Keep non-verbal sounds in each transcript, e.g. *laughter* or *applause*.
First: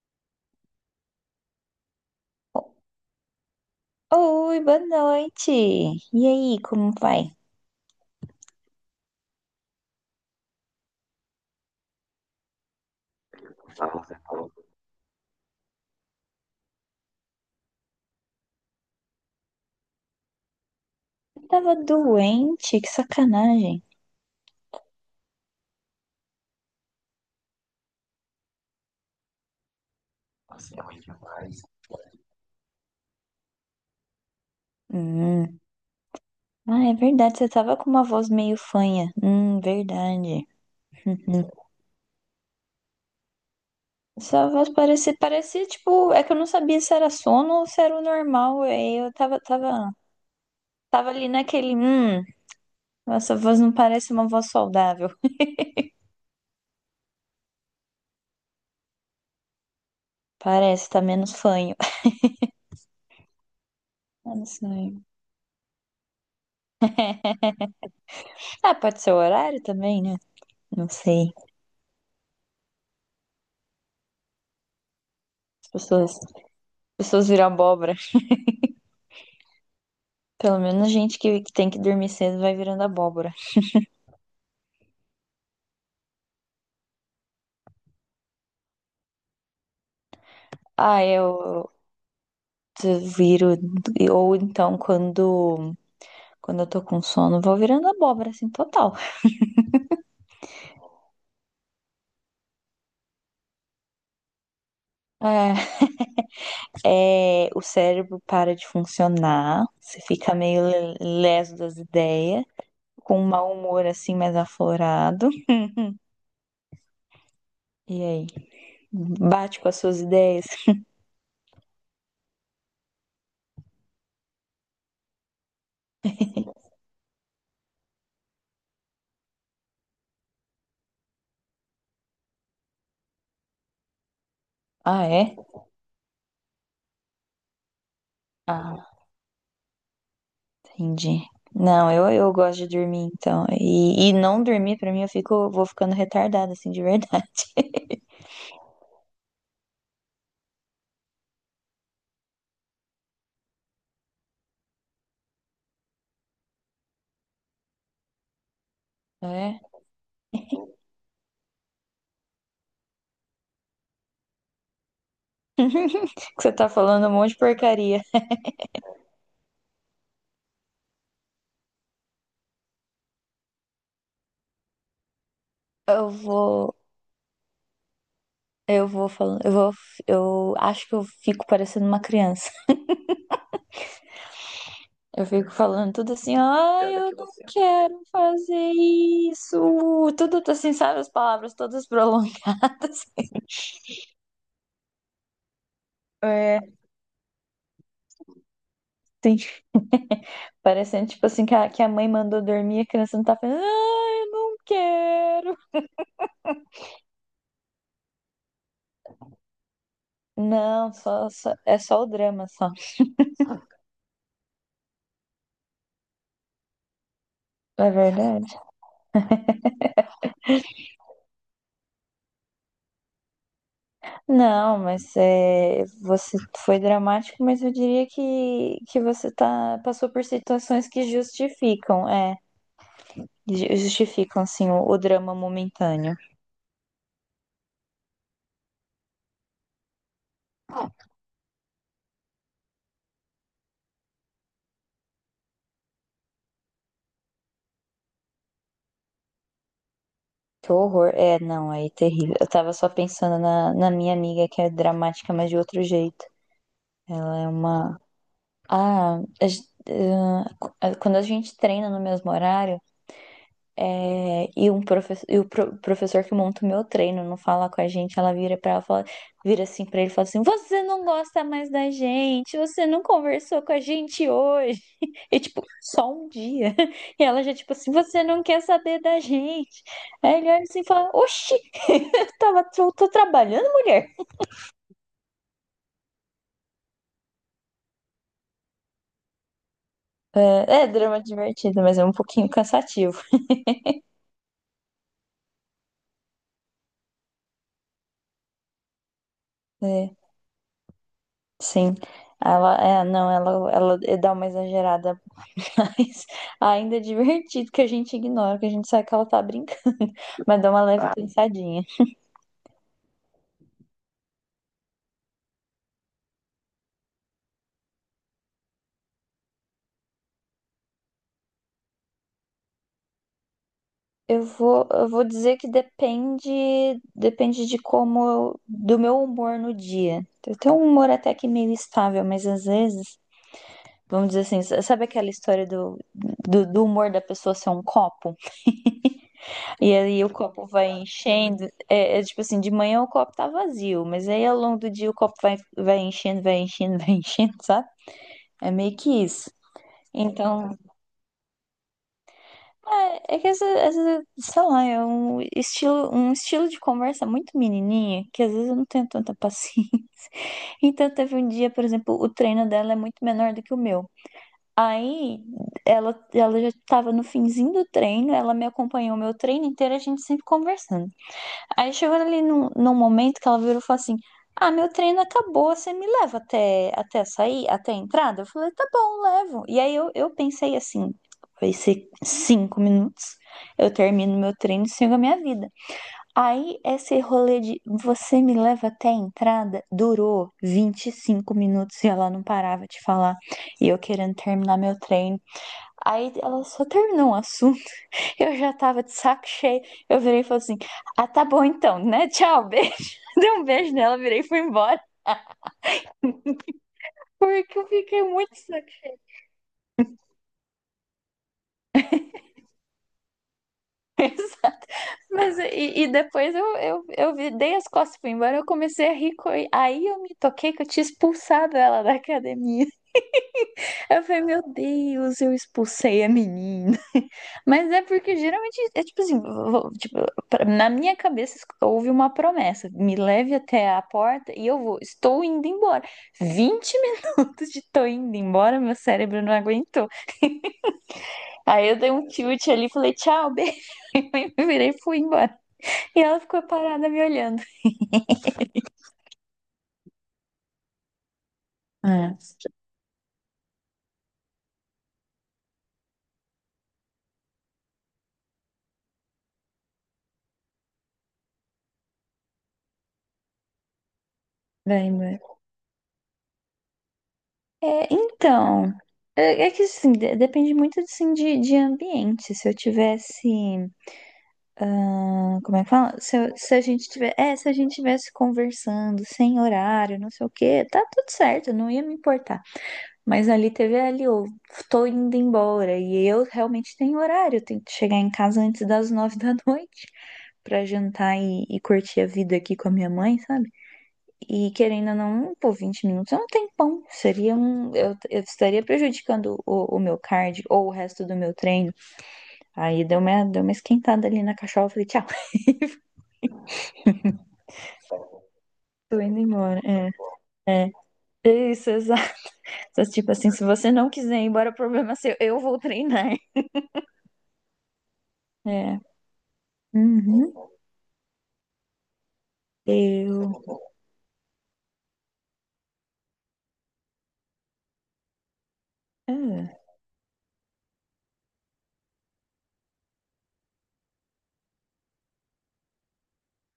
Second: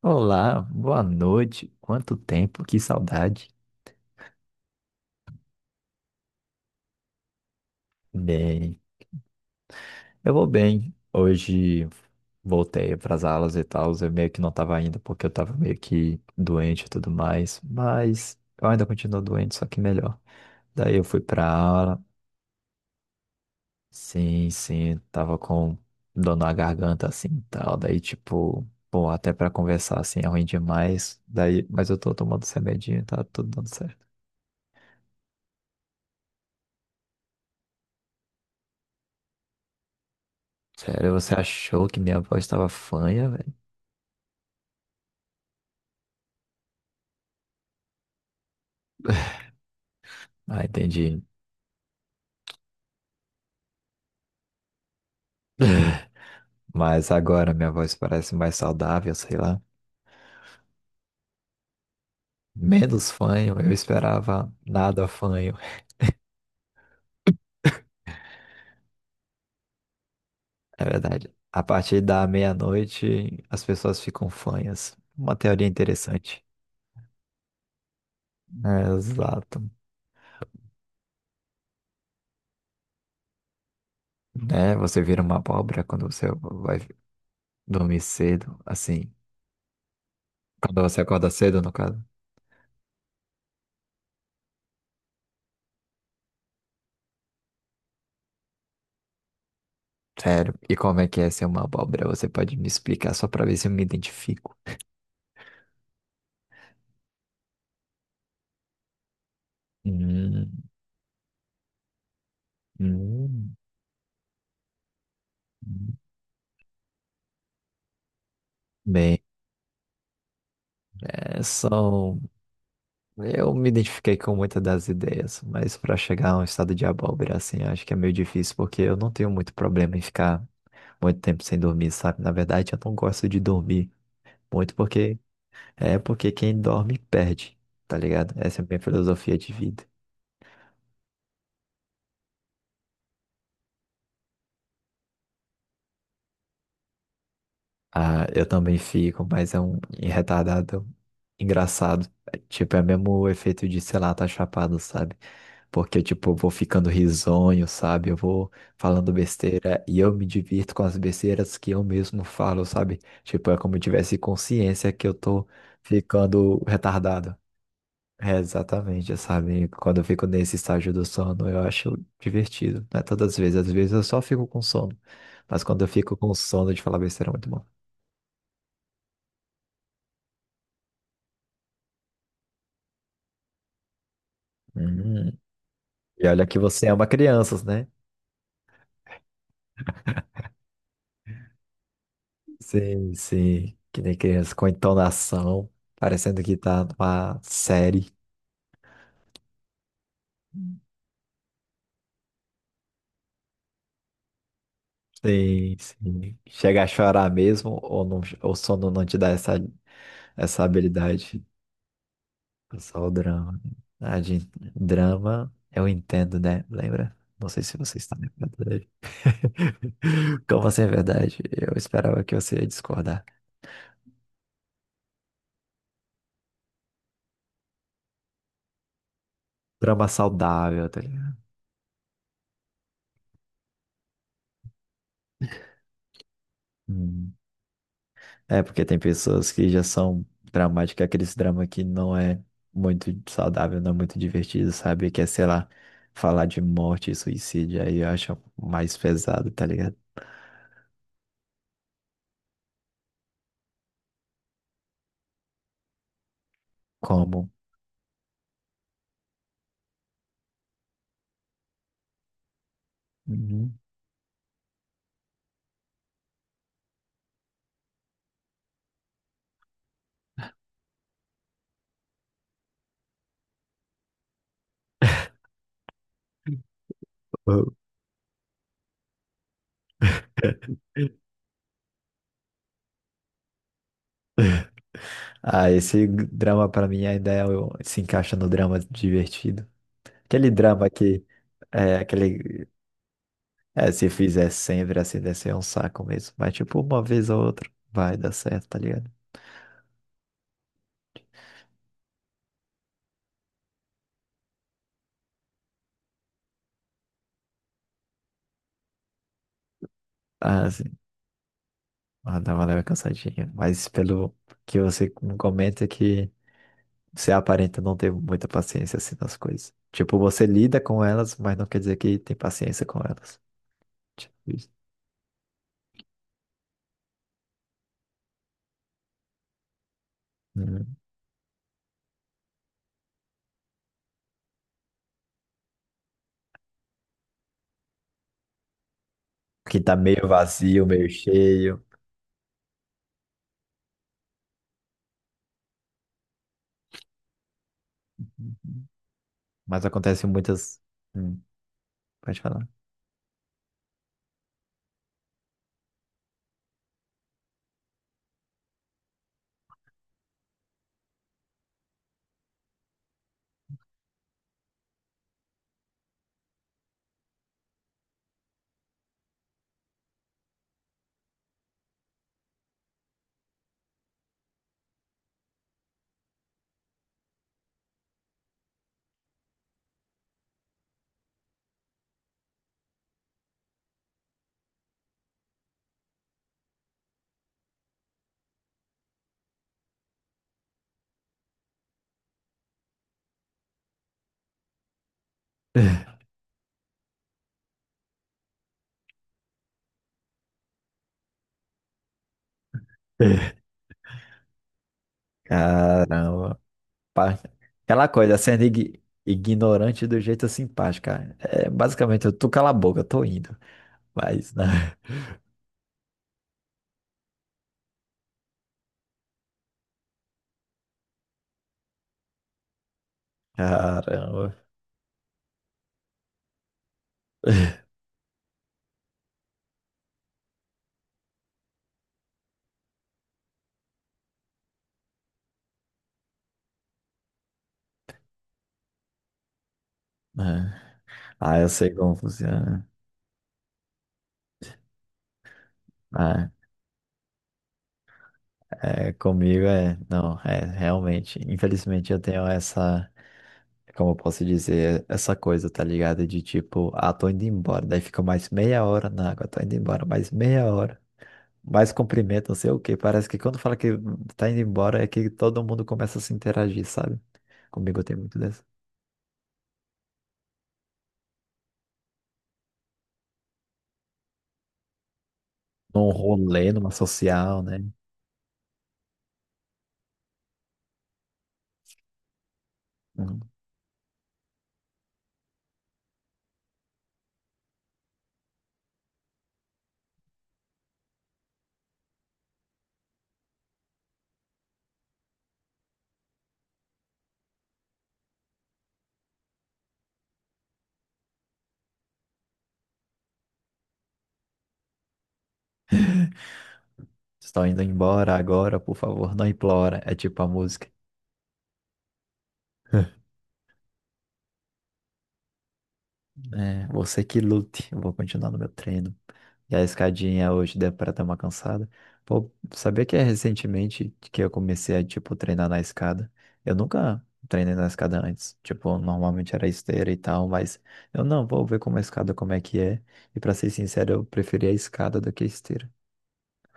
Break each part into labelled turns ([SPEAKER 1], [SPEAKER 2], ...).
[SPEAKER 1] Olá, boa noite. Quanto tempo, que saudade.
[SPEAKER 2] Oi, boa noite. E aí, como vai?
[SPEAKER 1] Bem, eu vou bem. Hoje voltei para as aulas e tal. Eu meio que não estava indo porque eu estava meio que doente e tudo mais, mas eu ainda continuo doente, só que melhor. Daí eu fui para
[SPEAKER 2] Eu tava
[SPEAKER 1] aula.
[SPEAKER 2] doente, que sacanagem.
[SPEAKER 1] Sim, sim, tava com dor na garganta assim e tal. Daí tipo, pô, até para conversar assim é ruim
[SPEAKER 2] Nossa, é ruim
[SPEAKER 1] demais.
[SPEAKER 2] demais.
[SPEAKER 1] Daí, mas eu tô tomando esse remedinho, e tá tudo dando certo.
[SPEAKER 2] Hum. Ah, é verdade, você tava com uma voz meio fanha. Verdade.
[SPEAKER 1] Sério, você
[SPEAKER 2] *laughs*
[SPEAKER 1] achou que minha voz estava fanha, velho?
[SPEAKER 2] Uhum. Sua voz parecia tipo, é que eu não sabia se era sono ou se era o normal. aí Eu tava, tava,
[SPEAKER 1] Ah,
[SPEAKER 2] tava
[SPEAKER 1] entendi.
[SPEAKER 2] ali naquele, essa voz não parece uma voz saudável.
[SPEAKER 1] *laughs* Mas agora minha voz parece mais saudável, sei lá.
[SPEAKER 2] Parece, tá menos fanho. *laughs*
[SPEAKER 1] Menos fanho, eu
[SPEAKER 2] Ah, não
[SPEAKER 1] esperava
[SPEAKER 2] sei.
[SPEAKER 1] nada fanho. *laughs*
[SPEAKER 2] Ah, pode ser o horário também, né?
[SPEAKER 1] É
[SPEAKER 2] Não
[SPEAKER 1] verdade.
[SPEAKER 2] sei.
[SPEAKER 1] A partir da meia-noite, as pessoas ficam fanhas. Uma teoria
[SPEAKER 2] As pessoas, as
[SPEAKER 1] interessante.
[SPEAKER 2] pessoas viram abóbora.
[SPEAKER 1] É, exato.
[SPEAKER 2] Pelo menos gente que tem que dormir cedo vai virando abóbora.
[SPEAKER 1] Né? Você vira uma abóbora quando você vai dormir cedo, assim. Quando você
[SPEAKER 2] Ah,
[SPEAKER 1] acorda cedo, no
[SPEAKER 2] eu
[SPEAKER 1] caso.
[SPEAKER 2] eu viro. Ou então, quando eu tô com sono, vou virando abóbora, assim, total.
[SPEAKER 1] Sério. E como é que é ser uma abóbora? Você pode me explicar só pra ver se eu me identifico?
[SPEAKER 2] É, é, o cérebro para de funcionar, você fica
[SPEAKER 1] Hum,
[SPEAKER 2] meio leso das ideias, com um mau
[SPEAKER 1] hum.
[SPEAKER 2] humor, assim, mais aflorado.
[SPEAKER 1] Hum.
[SPEAKER 2] E aí?
[SPEAKER 1] Bem.
[SPEAKER 2] Bate com as suas ideias?
[SPEAKER 1] É, são. Eu me identifiquei com muitas das ideias, mas para chegar a um estado de abóbora, assim, acho que é meio difícil, porque eu não tenho muito problema em ficar muito tempo sem dormir, sabe? Na verdade, eu não gosto de dormir muito,
[SPEAKER 2] Ah,
[SPEAKER 1] porque
[SPEAKER 2] é?
[SPEAKER 1] é porque quem dorme perde, tá ligado? Essa é a minha
[SPEAKER 2] Ah,
[SPEAKER 1] filosofia de vida.
[SPEAKER 2] entendi. Não, eu gosto de dormir, então. E não dormir, pra mim, eu fico, vou ficando retardada, assim, de verdade. *laughs*
[SPEAKER 1] Ah, eu também fico, mas é um retardado engraçado. É, tipo, é mesmo o efeito de, sei lá, tá chapado, sabe? Porque, tipo, eu vou ficando risonho, sabe? Eu vou falando
[SPEAKER 2] É.
[SPEAKER 1] besteira e eu me divirto com as besteiras que eu mesmo falo, sabe? Tipo, é como eu tivesse consciência que eu tô
[SPEAKER 2] *laughs* Que você
[SPEAKER 1] ficando
[SPEAKER 2] tá falando um monte
[SPEAKER 1] retardado.
[SPEAKER 2] de porcaria.
[SPEAKER 1] É, exatamente, sabe? Quando eu fico nesse estágio do sono, eu acho divertido. Não é todas as vezes, às vezes eu só fico com sono. Mas quando eu
[SPEAKER 2] Eu
[SPEAKER 1] fico com sono
[SPEAKER 2] vou,
[SPEAKER 1] de falar besteira, é muito bom.
[SPEAKER 2] eu vou falando, eu acho que eu fico parecendo uma criança. Eu
[SPEAKER 1] Hum.
[SPEAKER 2] fico falando tudo
[SPEAKER 1] E
[SPEAKER 2] assim,
[SPEAKER 1] olha que você
[SPEAKER 2] ai,
[SPEAKER 1] ama
[SPEAKER 2] piada eu que não você.
[SPEAKER 1] crianças, né?
[SPEAKER 2] Quero fazer isso. Tudo assim, sabe? As palavras todas prolongadas.
[SPEAKER 1] Sim, sim. Que nem
[SPEAKER 2] *laughs*
[SPEAKER 1] criança com entonação, parecendo que
[SPEAKER 2] É,
[SPEAKER 1] tá numa série.
[SPEAKER 2] Sim. Parecendo tipo assim que a mãe mandou dormir, a criança não tá falando, ai, eu não quero.
[SPEAKER 1] Sim, sim. Chega a chorar mesmo ou não, o sono não te dá essa, essa
[SPEAKER 2] Não,
[SPEAKER 1] habilidade?
[SPEAKER 2] é só o drama, só.
[SPEAKER 1] É só o drama. Ah, de drama, eu entendo, né? Lembra? Não sei se
[SPEAKER 2] É
[SPEAKER 1] você está
[SPEAKER 2] verdade.
[SPEAKER 1] lembrando dele. *laughs* Como assim é verdade? Eu esperava que você ia discordar.
[SPEAKER 2] Não, mas é, você foi dramático, mas eu diria que você tá,
[SPEAKER 1] Drama
[SPEAKER 2] passou por
[SPEAKER 1] saudável,
[SPEAKER 2] situações
[SPEAKER 1] tá
[SPEAKER 2] que
[SPEAKER 1] ligado?
[SPEAKER 2] justificam. É. Justificam, assim, o drama momentâneo.
[SPEAKER 1] Hum. É, porque tem pessoas que já são dramáticas, aquele drama que não é muito saudável, não é muito divertido, sabe? Que é, sei lá, falar de morte e suicídio, aí eu acho mais pesado, tá ligado?
[SPEAKER 2] Que horror. É, não, aí é terrível. Eu tava só pensando na minha amiga, que é dramática, mas de outro jeito. Ela é
[SPEAKER 1] Como?
[SPEAKER 2] uma. Ah, a gen- ah, qu- ah, quando a gente treina no mesmo horário.
[SPEAKER 1] Uhum.
[SPEAKER 2] É, e, um professor, e o professor que monta o meu treino não fala com a gente, ela vira para ela, fala, vira assim para ele e fala assim: Você não gosta mais da gente, você não conversou com a gente hoje. *laughs* E tipo, só um dia. *laughs* E ela já, tipo assim,
[SPEAKER 1] *laughs*
[SPEAKER 2] você não quer saber da gente. Aí ele olha assim e fala: Oxi, *laughs* eu tô trabalhando, mulher.
[SPEAKER 1] Ah, esse drama pra mim ainda é se encaixa no drama divertido. Aquele
[SPEAKER 2] É, é
[SPEAKER 1] drama
[SPEAKER 2] drama
[SPEAKER 1] que
[SPEAKER 2] divertido, mas
[SPEAKER 1] é
[SPEAKER 2] é um pouquinho
[SPEAKER 1] aquele
[SPEAKER 2] cansativo.
[SPEAKER 1] é, se fizer sempre assim, deve ser um saco mesmo. Mas tipo, uma vez ou outra vai dar certo, tá ligado?
[SPEAKER 2] É. Sim, ela é, não, ela é, dá uma exagerada, *laughs* mas ainda é divertido que a gente ignora, que a gente sabe que ela tá brincando, *laughs* mas
[SPEAKER 1] Ah,
[SPEAKER 2] dá uma
[SPEAKER 1] sim.
[SPEAKER 2] leve, claro, pensadinha.
[SPEAKER 1] Ah, dá uma leve cansadinha. Mas pelo que você me comenta que você aparenta não ter muita paciência assim nas coisas. Tipo, você lida com elas, mas não quer dizer que tem paciência com elas. Tipo
[SPEAKER 2] Eu
[SPEAKER 1] isso.
[SPEAKER 2] vou, eu vou dizer que depende de como, do meu humor no dia. Eu tenho um
[SPEAKER 1] Uhum.
[SPEAKER 2] humor até que meio estável, mas às vezes, vamos dizer assim, sabe aquela história do humor da pessoa ser um copo?
[SPEAKER 1] Que tá
[SPEAKER 2] E aí
[SPEAKER 1] meio
[SPEAKER 2] o copo
[SPEAKER 1] vazio,
[SPEAKER 2] vai
[SPEAKER 1] meio
[SPEAKER 2] enchendo.
[SPEAKER 1] cheio.
[SPEAKER 2] É, tipo assim, de manhã o copo tá vazio, mas aí ao longo do dia o copo vai enchendo, vai enchendo, *laughs* vai enchendo, sabe? É
[SPEAKER 1] Uhum.
[SPEAKER 2] meio que isso.
[SPEAKER 1] Mas acontece
[SPEAKER 2] Então,
[SPEAKER 1] muitas. Hum, pode falar.
[SPEAKER 2] é que essa, sei lá, é um estilo de conversa muito menininha, que às vezes eu não tenho tanta paciência. *laughs* Então, teve um dia, por exemplo, o treino dela é muito menor do que o meu. Aí, ela já estava no finzinho do treino, ela me acompanhou o meu treino inteiro, a gente sempre conversando. Aí chegou ali num momento que ela virou e falou assim: Ah, meu treino acabou, você me leva até sair, até a entrada? Eu falei: Tá bom, levo. E aí eu pensei assim: Vai ser 5 minutos, eu termino meu treino e sigo a minha vida. Aí esse rolê de você me leva até a entrada durou 25 minutos e ela não parava de falar, e eu querendo terminar meu treino. Aí ela só terminou o assunto. Eu já tava de saco cheio. Eu virei e falei assim: Ah, tá bom então, né? Tchau, beijo. *laughs* Dei um
[SPEAKER 1] *laughs*
[SPEAKER 2] beijo nela, virei e fui embora.
[SPEAKER 1] Caramba. Pa-
[SPEAKER 2] Porque eu
[SPEAKER 1] Aquela
[SPEAKER 2] fiquei
[SPEAKER 1] coisa,
[SPEAKER 2] muito
[SPEAKER 1] sendo
[SPEAKER 2] sacada.
[SPEAKER 1] ignorante do jeito simpático, cara. É basicamente, eu tô cala a boca, eu tô indo. Mas, né? *laughs*
[SPEAKER 2] Mas e depois eu dei as costas e fui embora. Eu comecei a rir. Aí eu me toquei que eu tinha expulsado ela da academia. Aí eu falei,
[SPEAKER 1] Caramba.
[SPEAKER 2] meu Deus, eu expulsei a menina. *laughs* Mas é porque geralmente é tipo assim, tipo, na minha cabeça houve uma promessa. Me leve até a porta e eu vou. Estou indo embora. Vinte *laughs* minutos de tô indo embora, meu cérebro não aguentou.
[SPEAKER 1] Né. Ah, eu
[SPEAKER 2] Aí
[SPEAKER 1] sei
[SPEAKER 2] eu dei
[SPEAKER 1] como
[SPEAKER 2] um tilt
[SPEAKER 1] funciona.
[SPEAKER 2] ali e falei, tchau, beijo. *laughs* E me virei e fui embora. E ela
[SPEAKER 1] Ah,
[SPEAKER 2] ficou parada me olhando.
[SPEAKER 1] é, comigo é. Não, é, realmente. Infelizmente eu
[SPEAKER 2] Ah,
[SPEAKER 1] tenho essa. Como eu posso dizer? Essa coisa, tá ligado? De tipo, ah, tô indo embora. Daí fica mais meia hora na água, tô indo embora, mais meia hora. Mais cumprimento, não sei o quê. Parece que quando fala que tá indo embora é
[SPEAKER 2] vai
[SPEAKER 1] que
[SPEAKER 2] embora.
[SPEAKER 1] todo mundo começa a se interagir, sabe? Comigo
[SPEAKER 2] É,
[SPEAKER 1] tem muito dessa.
[SPEAKER 2] então, é que assim, depende muito assim, de ambiente. Se eu tivesse. Ah, como é que
[SPEAKER 1] Num
[SPEAKER 2] fala?
[SPEAKER 1] rolê,
[SPEAKER 2] Se a
[SPEAKER 1] numa
[SPEAKER 2] gente tiver, é,
[SPEAKER 1] social,
[SPEAKER 2] se a
[SPEAKER 1] né?
[SPEAKER 2] gente tivesse conversando sem horário, não sei o quê, tá tudo certo, não ia me importar.
[SPEAKER 1] Uhum.
[SPEAKER 2] Mas ali teve é, ali, eu tô indo embora e eu realmente tenho horário, eu tenho que chegar em casa antes das *laughs* 9 da noite pra jantar e curtir a vida aqui com a minha mãe, sabe? E querendo ou não, pô, 20 minutos é um tempão. Seria um, eu estaria prejudicando o meu cardio ou o resto do meu treino. Aí deu uma esquentada ali na cachola, eu falei, tchau, *laughs*
[SPEAKER 1] *laughs* Estou indo embora agora, por
[SPEAKER 2] tô
[SPEAKER 1] favor,
[SPEAKER 2] indo
[SPEAKER 1] não
[SPEAKER 2] embora.
[SPEAKER 1] implora. É tipo a
[SPEAKER 2] É.
[SPEAKER 1] música.
[SPEAKER 2] É. Isso, exato. *laughs* Tipo assim, se você não quiser ir embora, o problema é seu. Eu vou treinar. *laughs*
[SPEAKER 1] É, você que lute, eu vou continuar no meu
[SPEAKER 2] É.
[SPEAKER 1] treino. E a escadinha
[SPEAKER 2] Uhum.
[SPEAKER 1] hoje deu para dar uma cansada. Pô, sabia que é
[SPEAKER 2] Eu.
[SPEAKER 1] recentemente que eu comecei a, tipo, treinar na escada? Eu nunca treinei na escada antes. Tipo, normalmente era
[SPEAKER 2] Ah.
[SPEAKER 1] esteira e tal, mas eu não, vou ver como a escada, como é que é. E pra ser sincero, eu preferi a escada do que a esteira.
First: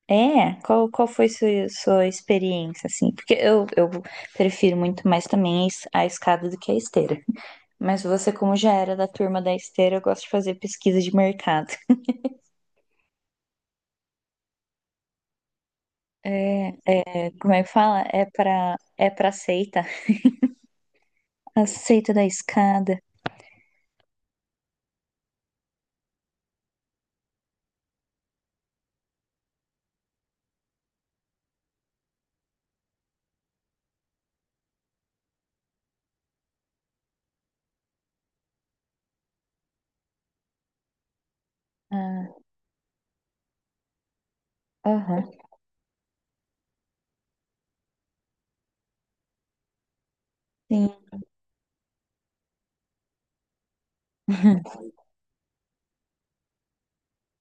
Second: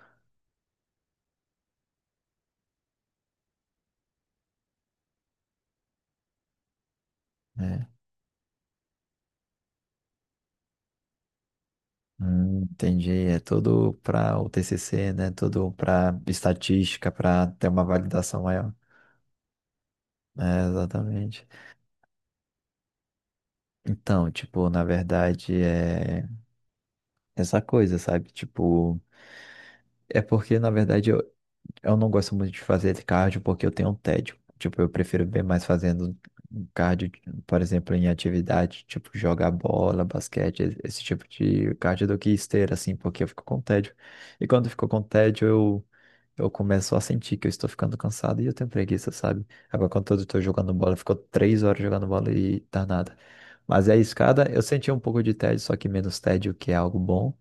[SPEAKER 2] É, qual foi sua experiência, assim? Porque eu prefiro muito mais também a a escada do que a esteira.
[SPEAKER 1] É.
[SPEAKER 2] Mas você, como já era da turma da esteira, eu gosto de fazer pesquisa de mercado.
[SPEAKER 1] Entendi. É tudo para o TCC, né? Tudo para
[SPEAKER 2] É,
[SPEAKER 1] estatística,
[SPEAKER 2] é,
[SPEAKER 1] para
[SPEAKER 2] como é
[SPEAKER 1] ter
[SPEAKER 2] que
[SPEAKER 1] uma
[SPEAKER 2] fala? É
[SPEAKER 1] validação maior.
[SPEAKER 2] pra, é pra seita.
[SPEAKER 1] É, exatamente.
[SPEAKER 2] A seita da escada.
[SPEAKER 1] Então, tipo, na verdade é essa coisa, sabe? Tipo, é porque na verdade eu não gosto muito de fazer cardio porque eu tenho um tédio. Tipo, eu prefiro ver mais fazendo um cardio, por exemplo, em atividade, tipo jogar bola, basquete, esse tipo de cardio do
[SPEAKER 2] Ah,
[SPEAKER 1] que esteira, assim, porque eu fico com tédio. E quando eu fico com
[SPEAKER 2] aham,
[SPEAKER 1] tédio, eu começo a sentir que eu estou ficando cansado e eu tenho preguiça, sabe? Agora, quando eu estou jogando bola,
[SPEAKER 2] sim.
[SPEAKER 1] ficou 3 horas jogando bola e tá nada. Mas a escada, eu
[SPEAKER 2] *laughs*
[SPEAKER 1] senti um pouco de tédio, só que menos tédio, que é algo bom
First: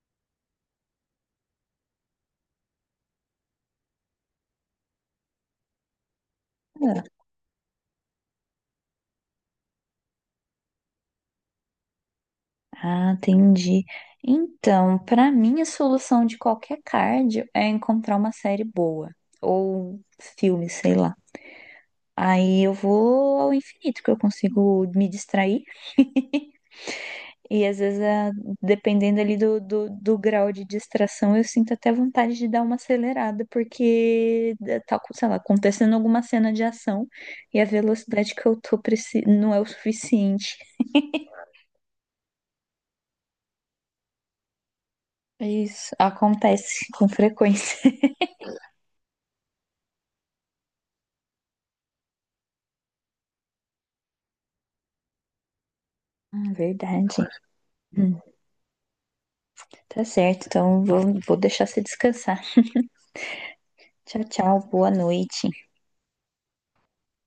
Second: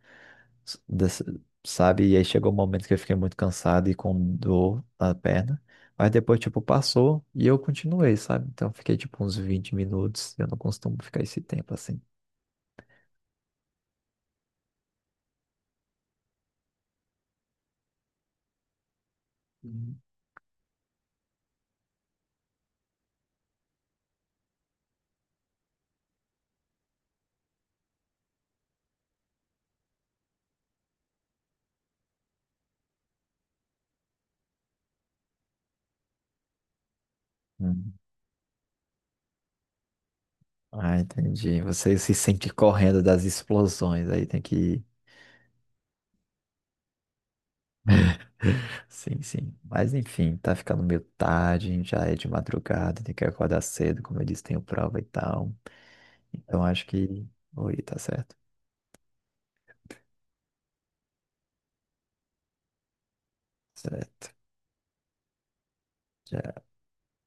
[SPEAKER 1] s- dessa- sabe? E aí chegou um momento que eu fiquei muito cansado e com dor na perna. Mas depois, tipo, passou e eu continuei, sabe? Então eu fiquei, tipo, uns 20 minutos. Eu não costumo ficar esse tempo assim.
[SPEAKER 2] Ah, entendi. Então, para mim, a solução de qualquer cardio é encontrar uma série boa
[SPEAKER 1] Uhum.
[SPEAKER 2] ou filme, sei lá. Aí eu vou ao infinito, que eu consigo me distrair. E às vezes, dependendo ali do grau de distração, eu sinto até vontade de dar uma acelerada, porque tá, sei lá, acontecendo alguma cena de ação e a
[SPEAKER 1] Hum.
[SPEAKER 2] velocidade que eu tô não é o suficiente.
[SPEAKER 1] Ah, entendi. Você se sente correndo das explosões, aí tem que ir.
[SPEAKER 2] É isso acontece com frequência. *laughs*
[SPEAKER 1] Sim, sim. Mas enfim, tá ficando meio tarde, já é de madrugada, tem que acordar cedo, como eu disse, tenho prova e tal.
[SPEAKER 2] Ah,
[SPEAKER 1] Então acho que.
[SPEAKER 2] verdade.
[SPEAKER 1] Oi, tá
[SPEAKER 2] Hum,
[SPEAKER 1] certo.
[SPEAKER 2] tá certo, então vou deixar você descansar. Tchau,
[SPEAKER 1] Certo.
[SPEAKER 2] tchau, boa noite.